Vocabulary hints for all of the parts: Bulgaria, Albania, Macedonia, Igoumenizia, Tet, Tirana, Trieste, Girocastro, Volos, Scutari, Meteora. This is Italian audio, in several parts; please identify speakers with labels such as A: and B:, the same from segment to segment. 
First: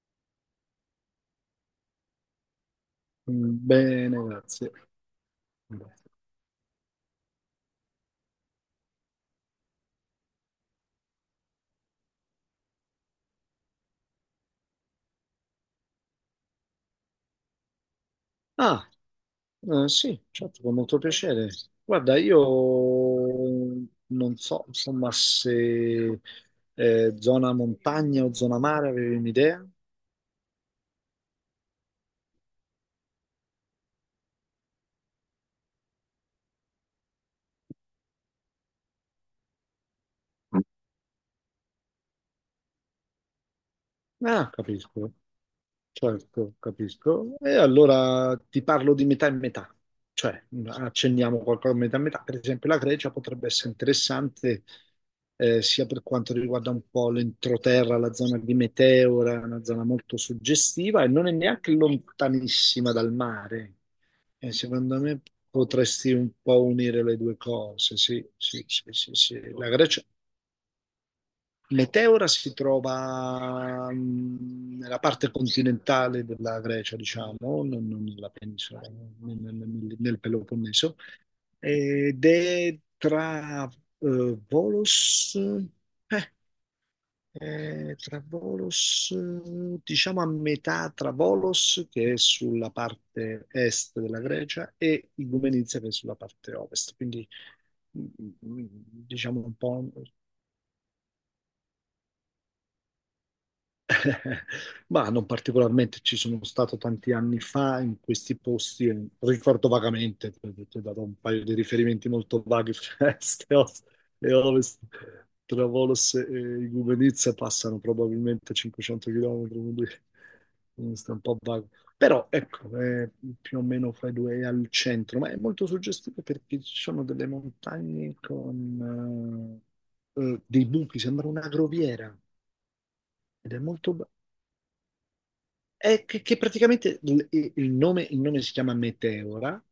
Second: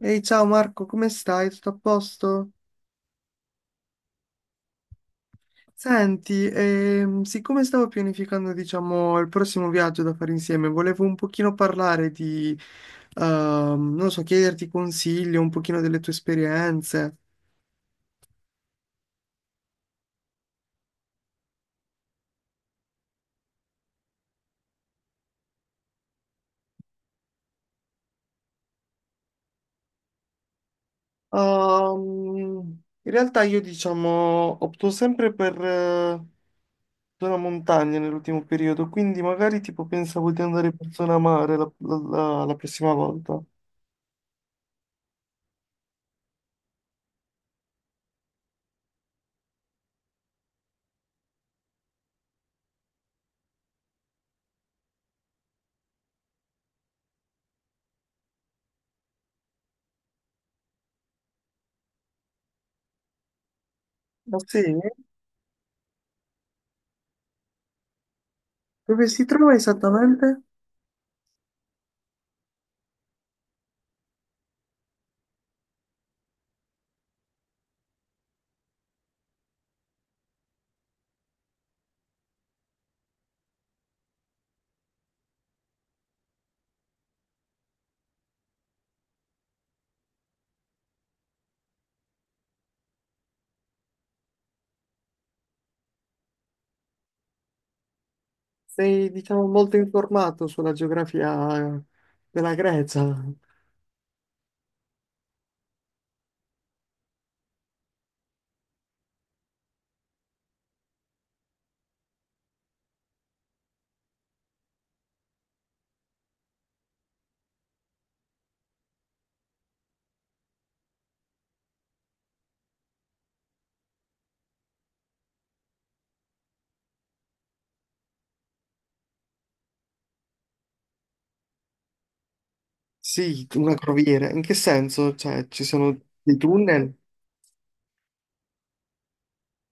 A: Ehi, ciao Marco, come stai? Tutto a posto?
B: Bene, grazie.
A: Senti, siccome stavo pianificando, diciamo, il prossimo viaggio da fare insieme, volevo un pochino parlare di, non so, chiederti consigli, un pochino delle tue esperienze.
B: Ah, sì, certo, con molto piacere. Guarda, io non so, insomma, se zona montagna o zona mare avevi un'idea?
A: In realtà io, diciamo, opto sempre per zona montagna nell'ultimo periodo, quindi magari tipo pensavo di andare per zona mare la prossima volta.
B: Ah, capisco. Certo, capisco. E allora ti parlo di metà e metà, cioè accenniamo qualcosa a metà e metà. Per esempio, la Grecia potrebbe essere interessante sia per quanto riguarda un po' l'entroterra, la zona di Meteora, una zona molto suggestiva e non è neanche lontanissima dal mare.
A: Ma
B: E
A: sì?
B: secondo me potresti un po' unire le due cose. Sì, sì, sì,
A: Dove
B: sì,
A: si
B: sì.
A: trova
B: La Grecia
A: esattamente?
B: Meteora si trova nella parte continentale della Grecia, diciamo, non nella penisola, nel Peloponneso, ed è tra Volos, eh, è tra Volos, diciamo a metà tra Volos, che è sulla parte est della Grecia, e Igoumenizia, che è sulla parte ovest, quindi mh, mh,
A: Sei,
B: diciamo
A: diciamo,
B: un
A: molto
B: po'.
A: informato sulla geografia della Grecia.
B: Ma non particolarmente, ci sono stato tanti anni fa in questi posti, e ricordo vagamente, perché ti ho dato un paio di riferimenti molto vaghi, Trieste e Ovest, e Ovest. Tra Volos e Igoumenitsa passano probabilmente 500 km, quindi sta un po' vago. Però ecco, è più o meno fra i due è al centro, ma è molto suggestivo perché ci sono delle montagne con dei buchi, sembra una groviera
A: Sì,
B: ed è
A: una
B: molto
A: croviera. In che senso? Cioè, ci sono
B: è
A: dei
B: che
A: tunnel?
B: praticamente il nome si chiama Meteora,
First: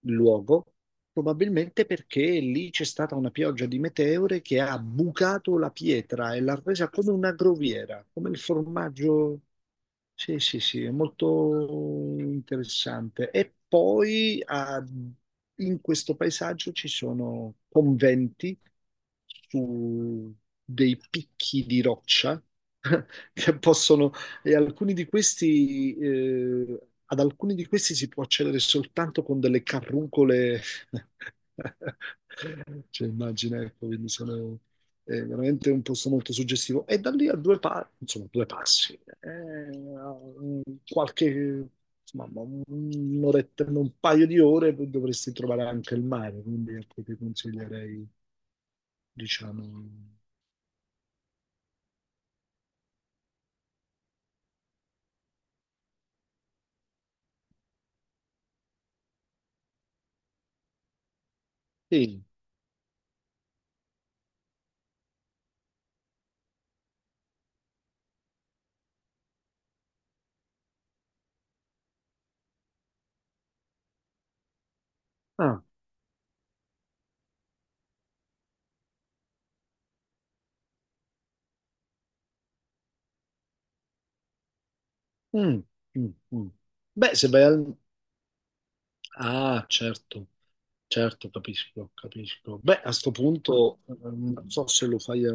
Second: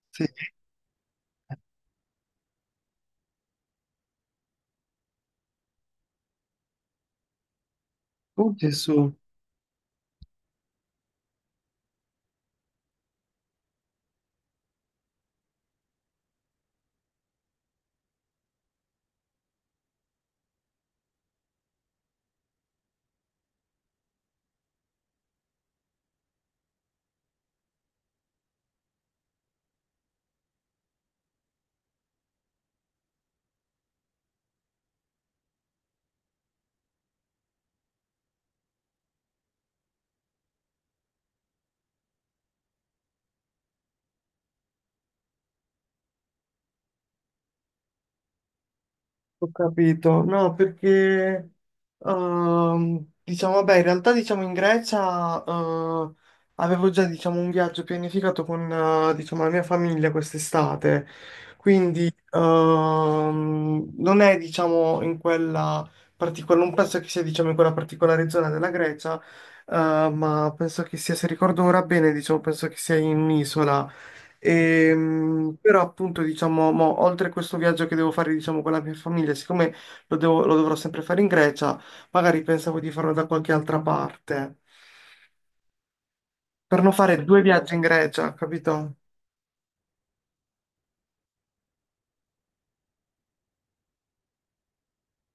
B: il
A: Sì.
B: luogo, probabilmente perché lì c'è stata una pioggia di meteore che ha bucato la pietra e l'ha resa come una groviera, come il
A: Oh, Gesù.
B: formaggio. Sì, sì, sì, è molto interessante. E poi ah, in questo paesaggio ci sono conventi su dei picchi di roccia che possono, e alcuni di questi, ad alcuni di questi si può accedere soltanto con delle carruncole. Cioè, immagina, ecco, quindi sono è veramente un posto molto suggestivo. E da lì a insomma, due passi, eh, qualche, insomma, un'oretta, un paio di ore dovresti trovare anche il mare, quindi ecco, ti consiglierei,
A: Ho
B: diciamo...
A: capito, no, perché diciamo, vabbè, in realtà diciamo in Grecia avevo già diciamo un viaggio pianificato con diciamo la mia famiglia quest'estate, quindi
B: Sì.
A: non è diciamo in quella particolare, non penso che sia diciamo in quella particolare zona della Grecia, ma penso che sia, se ricordo ora bene, diciamo, penso che sia in un'isola.
B: Ah,
A: Però appunto diciamo, mo, oltre a questo viaggio che devo fare diciamo, con la mia famiglia, siccome lo, lo dovrò sempre fare in Grecia, magari pensavo di farlo da qualche altra parte,
B: mm, mm, mm.
A: per non
B: Beh,
A: fare
B: se
A: due
B: vai al,
A: viaggi in Grecia, capito?
B: Ah, certo, certo, capisco, capisco. Beh, a sto punto non so se lo fai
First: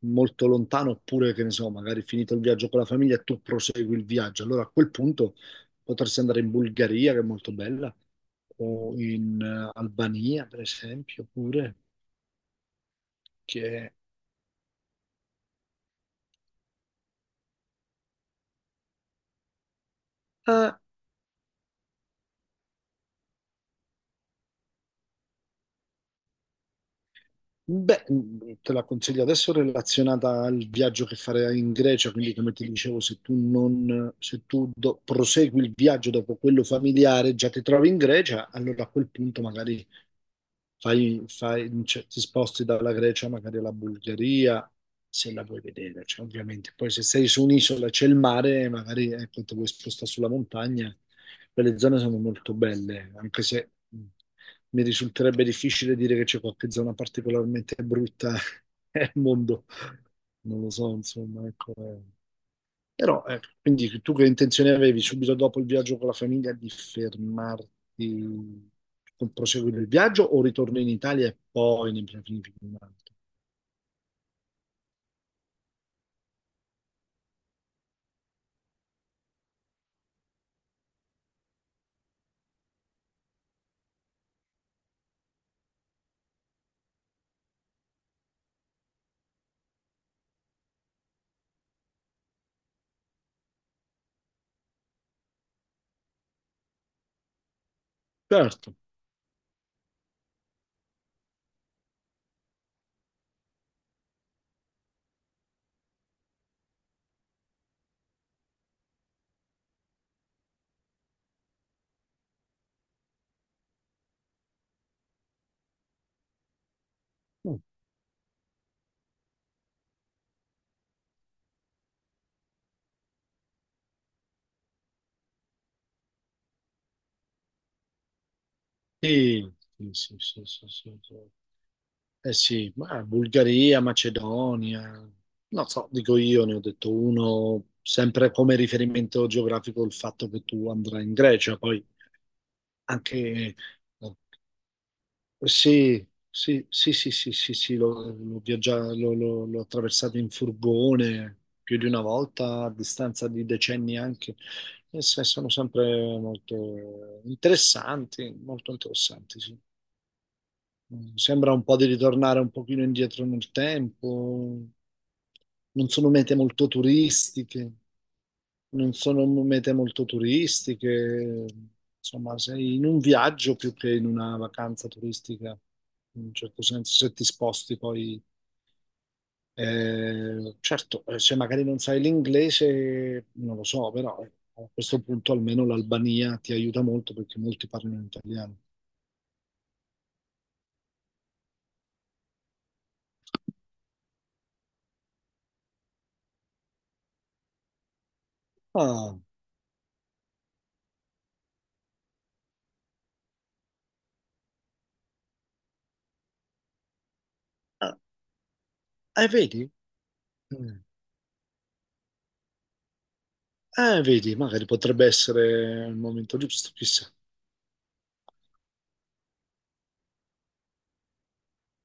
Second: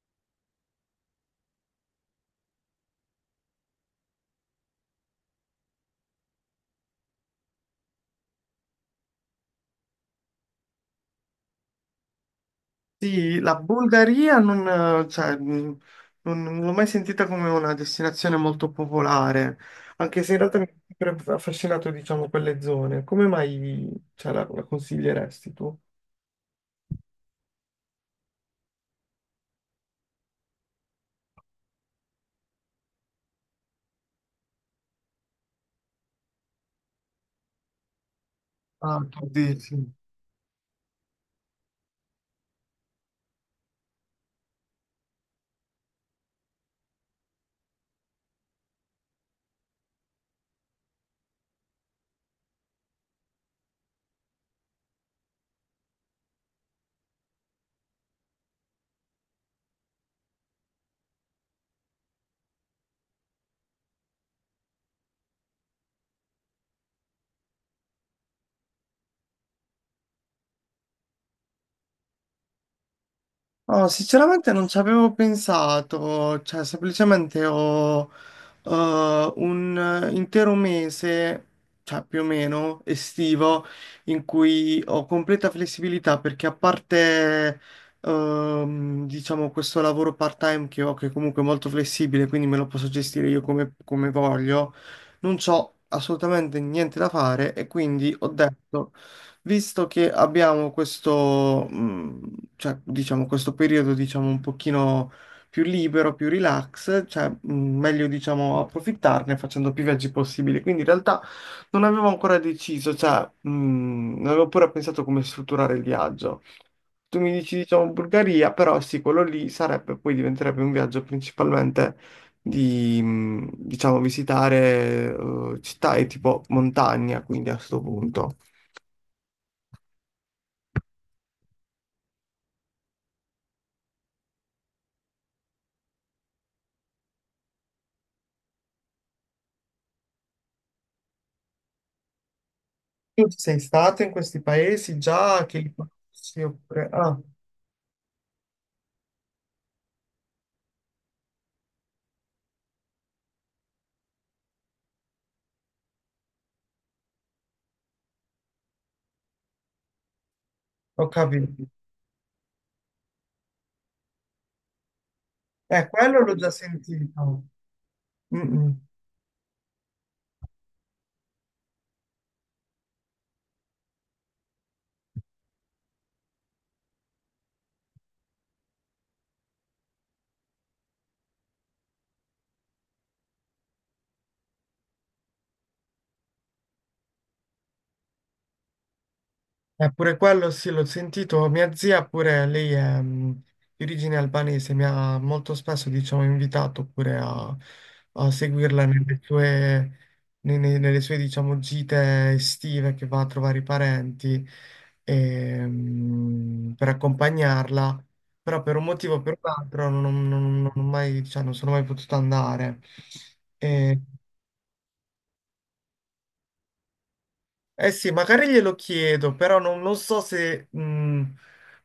B: molto lontano oppure che ne so, magari finito il viaggio con la famiglia e tu prosegui il viaggio. Allora a quel punto potresti andare in Bulgaria, che è molto bella, o in Albania, per esempio, pure,
A: Sì, la
B: che
A: Bulgaria non, cioè, non l'ho mai sentita come una destinazione molto popolare, anche se in
B: è
A: realtà mi ha sempre affascinato diciamo, quelle zone. Come mai cioè, la consiglieresti tu?
B: Beh, mm, te la consiglio adesso relazionata al viaggio che farai in Grecia, quindi come ti dicevo, se tu do- prosegui il viaggio dopo quello familiare, già ti trovi in Grecia, allora a
A: Ah,
B: quel
A: tu
B: punto
A: dici.
B: magari cioè, ti sposti dalla Grecia magari alla Bulgaria, se la vuoi vedere, cioè, ovviamente. Poi se sei su un'isola c'è il mare, magari ecco, ti vuoi spostare sulla montagna, quelle zone sono molto belle, anche se mi risulterebbe difficile dire che c'è qualche zona particolarmente brutta nel mondo. Non lo so, insomma, ecco. Però, ecco, quindi tu che intenzione avevi subito dopo il viaggio con la famiglia di fermarti, con- proseguire il viaggio o ritorno in Italia e poi ne pianifichi un altro?
A: Oh, sinceramente non ci avevo pensato, cioè semplicemente ho un intero mese, cioè più o meno estivo, in cui ho completa flessibilità perché a parte diciamo questo lavoro part-time che ho, che comunque è molto flessibile, quindi me lo posso gestire io come, come voglio, non c'ho assolutamente niente da fare e quindi ho
B: Certo.
A: detto visto che abbiamo questo, cioè, diciamo, questo periodo, diciamo, un pochino più libero, più relax, cioè, meglio, diciamo, approfittarne facendo più viaggi possibili. Quindi in realtà non avevo ancora deciso, cioè, non avevo pure pensato come strutturare il viaggio. Tu mi dici,
B: Mm.
A: diciamo, Bulgaria, però sì, quello lì sarebbe, poi diventerebbe un viaggio principalmente di, diciamo, visitare città e tipo montagna, quindi a questo punto.
B: Sì, sì, sì, sì, sì, sì, sì. Eh sì, ma Bulgaria, Macedonia, non so, dico io, ne ho detto uno, sempre come riferimento geografico il fatto che tu andrai in Grecia, poi anche
A: Tu
B: eh,
A: sei stato in questi paesi già che li
B: Sì,
A: conosci
B: sì,
A: oppure...
B: sì, sì,
A: Ah,
B: sì, sì, sì, l'ho viaggia- l'ho attraversato in furgone più di una volta, a distanza di decenni anche, e se- sono sempre molto interessanti, sì.
A: ho
B: Mm, sembra un
A: capito.
B: po' di ritornare un pochino indietro nel tempo, non sono
A: Quello l'ho
B: mete
A: già
B: molto
A: sentito.
B: turistiche
A: Mm, mm.
B: non sono mete molto turistiche, insomma, sei in un viaggio più che in una vacanza turistica, in un certo senso, se ti sposti poi. Certo, se magari non sai l'inglese, non lo so, però a questo punto almeno l'Albania ti aiuta molto perché molti parlano italiano.
A: Eppure quello sì, l'ho sentito. Mia zia pure, lei è mm, di origine albanese, mi ha molto spesso, diciamo, invitato pure a, a seguirla
B: Ah,
A: nelle sue, nelle sue, diciamo, gite estive che va a trovare i parenti e, mm, per
B: ah,
A: accompagnarla, però per un motivo o per un
B: vedi?
A: altro non, non
B: Mm.
A: ho mai, cioè, non sono mai potuto andare. E
B: Vedi, magari potrebbe essere il momento giusto, chissà.
A: eh sì, magari glielo chiedo, però non, non so se...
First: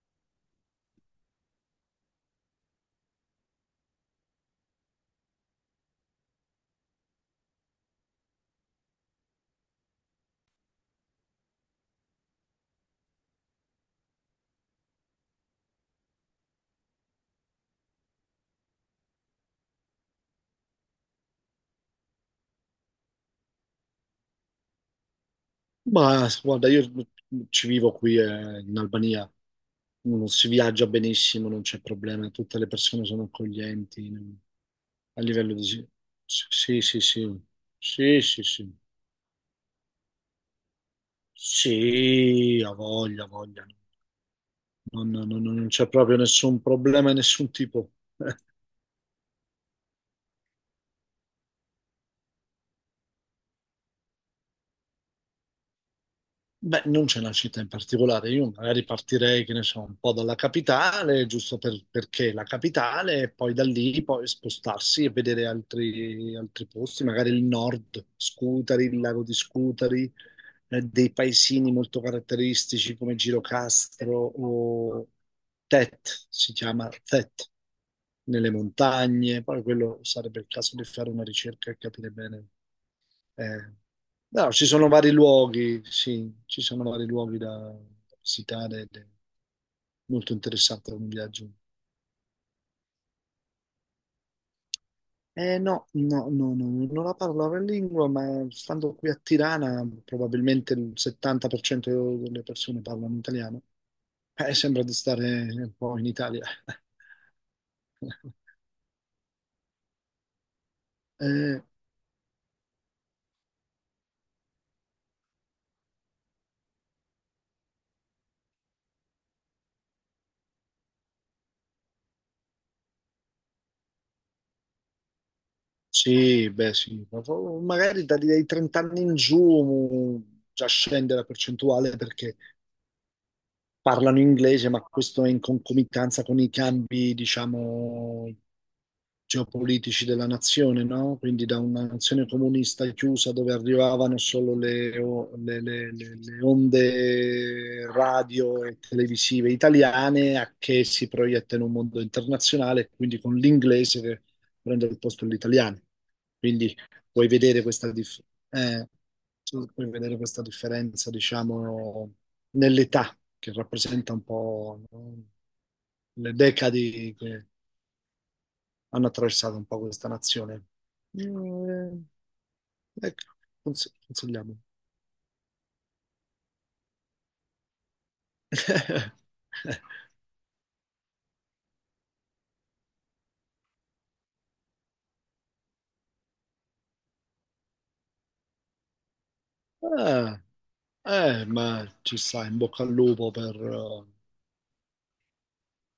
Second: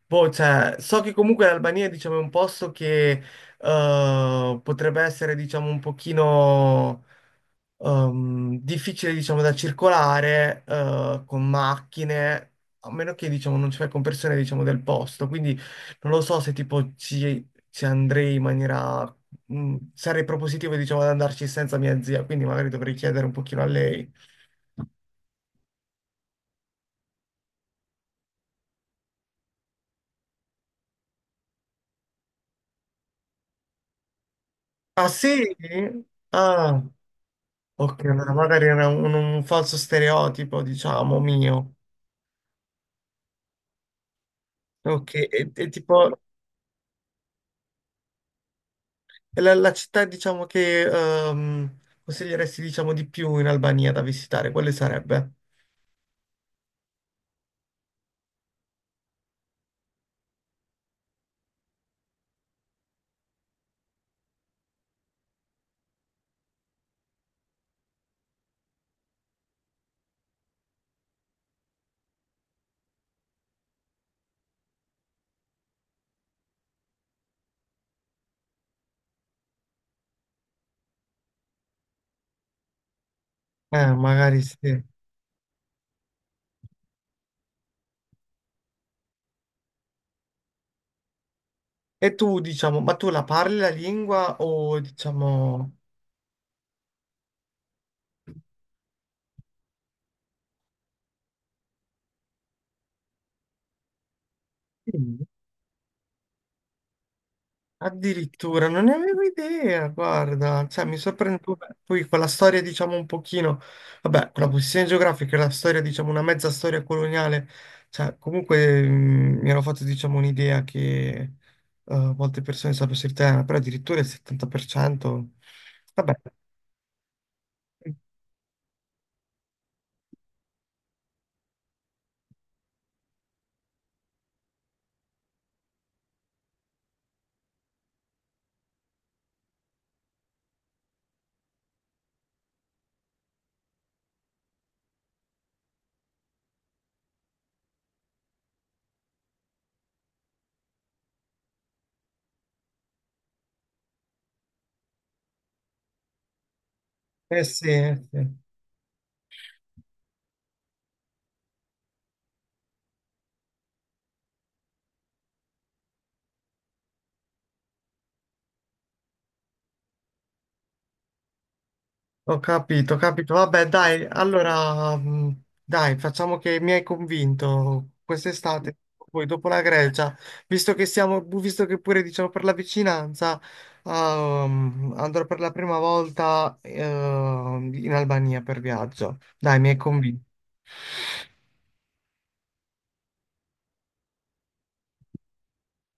A: boh, cioè, so che comunque l'Albania, diciamo, è un posto che potrebbe essere, diciamo, un pochino difficile, diciamo, da circolare con macchine, a meno che, diciamo, non ci fai con persone, diciamo, del posto. Quindi non lo so se, tipo, ci andrei in maniera... sarei propositivo, diciamo, ad andarci senza mia zia, quindi magari dovrei chiedere un pochino a lei.
B: Ma guarda, io ci vivo qui in Albania, non si viaggia benissimo, non c'è problema, tutte le persone sono accoglienti non-
A: Ah
B: a livello
A: sì?
B: di...
A: Ah,
B: Sì, sì, sì, sì,
A: ok,
B: sì,
A: allora
B: sì,
A: magari
B: sì,
A: era un falso stereotipo, diciamo, mio.
B: sì, ha voglia,
A: Ok,
B: non
A: e
B: c'è proprio
A: tipo,
B: nessun problema di nessun tipo.
A: la città, diciamo, che consiglieresti, diciamo, di più in Albania da visitare, quale sarebbe?
B: Beh, non c'è una città in particolare, io magari partirei, che ne so, un po' dalla capitale, giusto per- perché è la capitale, e poi da lì poi spostarsi e vedere altri posti, magari il nord, Scutari, il lago di Scutari, dei paesini molto caratteristici come Girocastro o si chiama Tet, nelle montagne, poi quello sarebbe il caso di fare una ricerca e capire bene. Eh,
A: Magari
B: no, ci
A: sì.
B: sono vari luoghi, sì, ci sono vari luoghi da visitare ed è molto interessante un viaggio.
A: E tu, diciamo, ma tu la parli la lingua o,
B: Eh
A: diciamo...
B: no, non la parlo la lingua, ma stando qui a Tirana probabilmente il 70% delle persone parlano italiano. Sembra di
A: Sì.
B: stare un po' in Italia.
A: Addirittura, non ne avevo idea, guarda, cioè mi sorprende
B: Eh,
A: vabbè, poi quella storia diciamo un pochino, vabbè, con la posizione geografica e la storia diciamo una mezza storia coloniale, cioè comunque mm, mi ero fatto diciamo un'idea che molte persone sapessero il tema, però addirittura il 70%, vabbè,
B: sì, beh, sì, ma po- magari da- dai 30 anni in giù già scende la percentuale perché parlano inglese, ma questo è in concomitanza con i cambi, diciamo, geopolitici della nazione, no? Quindi da una nazione comunista chiusa dove arrivavano solo le, o- le- le onde radio e televisive italiane a che si proietta in un mondo internazionale, quindi con l'inglese che prende il posto dell'italiano. Quindi puoi
A: eh
B: vedere
A: sì, eh
B: dif-
A: sì.
B: eh, tu puoi vedere questa differenza, diciamo, nell'età, che rappresenta un po', no, le decadi che hanno attraversato un po' questa nazione. Mm,
A: Ho capito, ho capito.
B: ecco,
A: Vabbè,
B: consig-
A: dai,
B: consigliamo.
A: allora, dai, facciamo che mi hai convinto quest'estate, poi dopo la Grecia, visto che siamo, visto che pure diciamo per la vicinanza, andrò per la prima volta, in Albania per viaggio. Dai, mi hai convinto.
B: Eh, ma ci sta, in bocca al lupo per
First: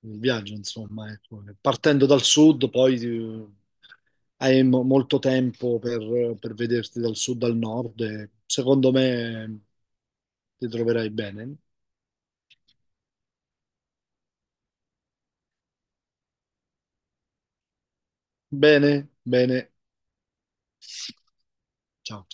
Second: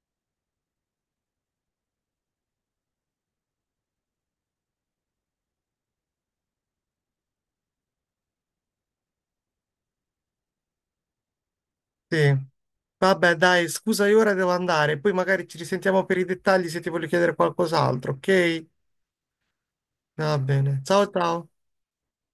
B: il viaggio, insomma. Ecco. Partendo dal sud, poi hai mo- molto tempo per vederti dal sud al nord e secondo me ti troverai bene.
A: Sì. Vabbè, dai, scusa, io ora devo andare, poi magari ci risentiamo per i dettagli se ti voglio chiedere qualcos'altro, ok?
B: Bene, bene.
A: Va bene. Ciao, ciao.
B: Ciao.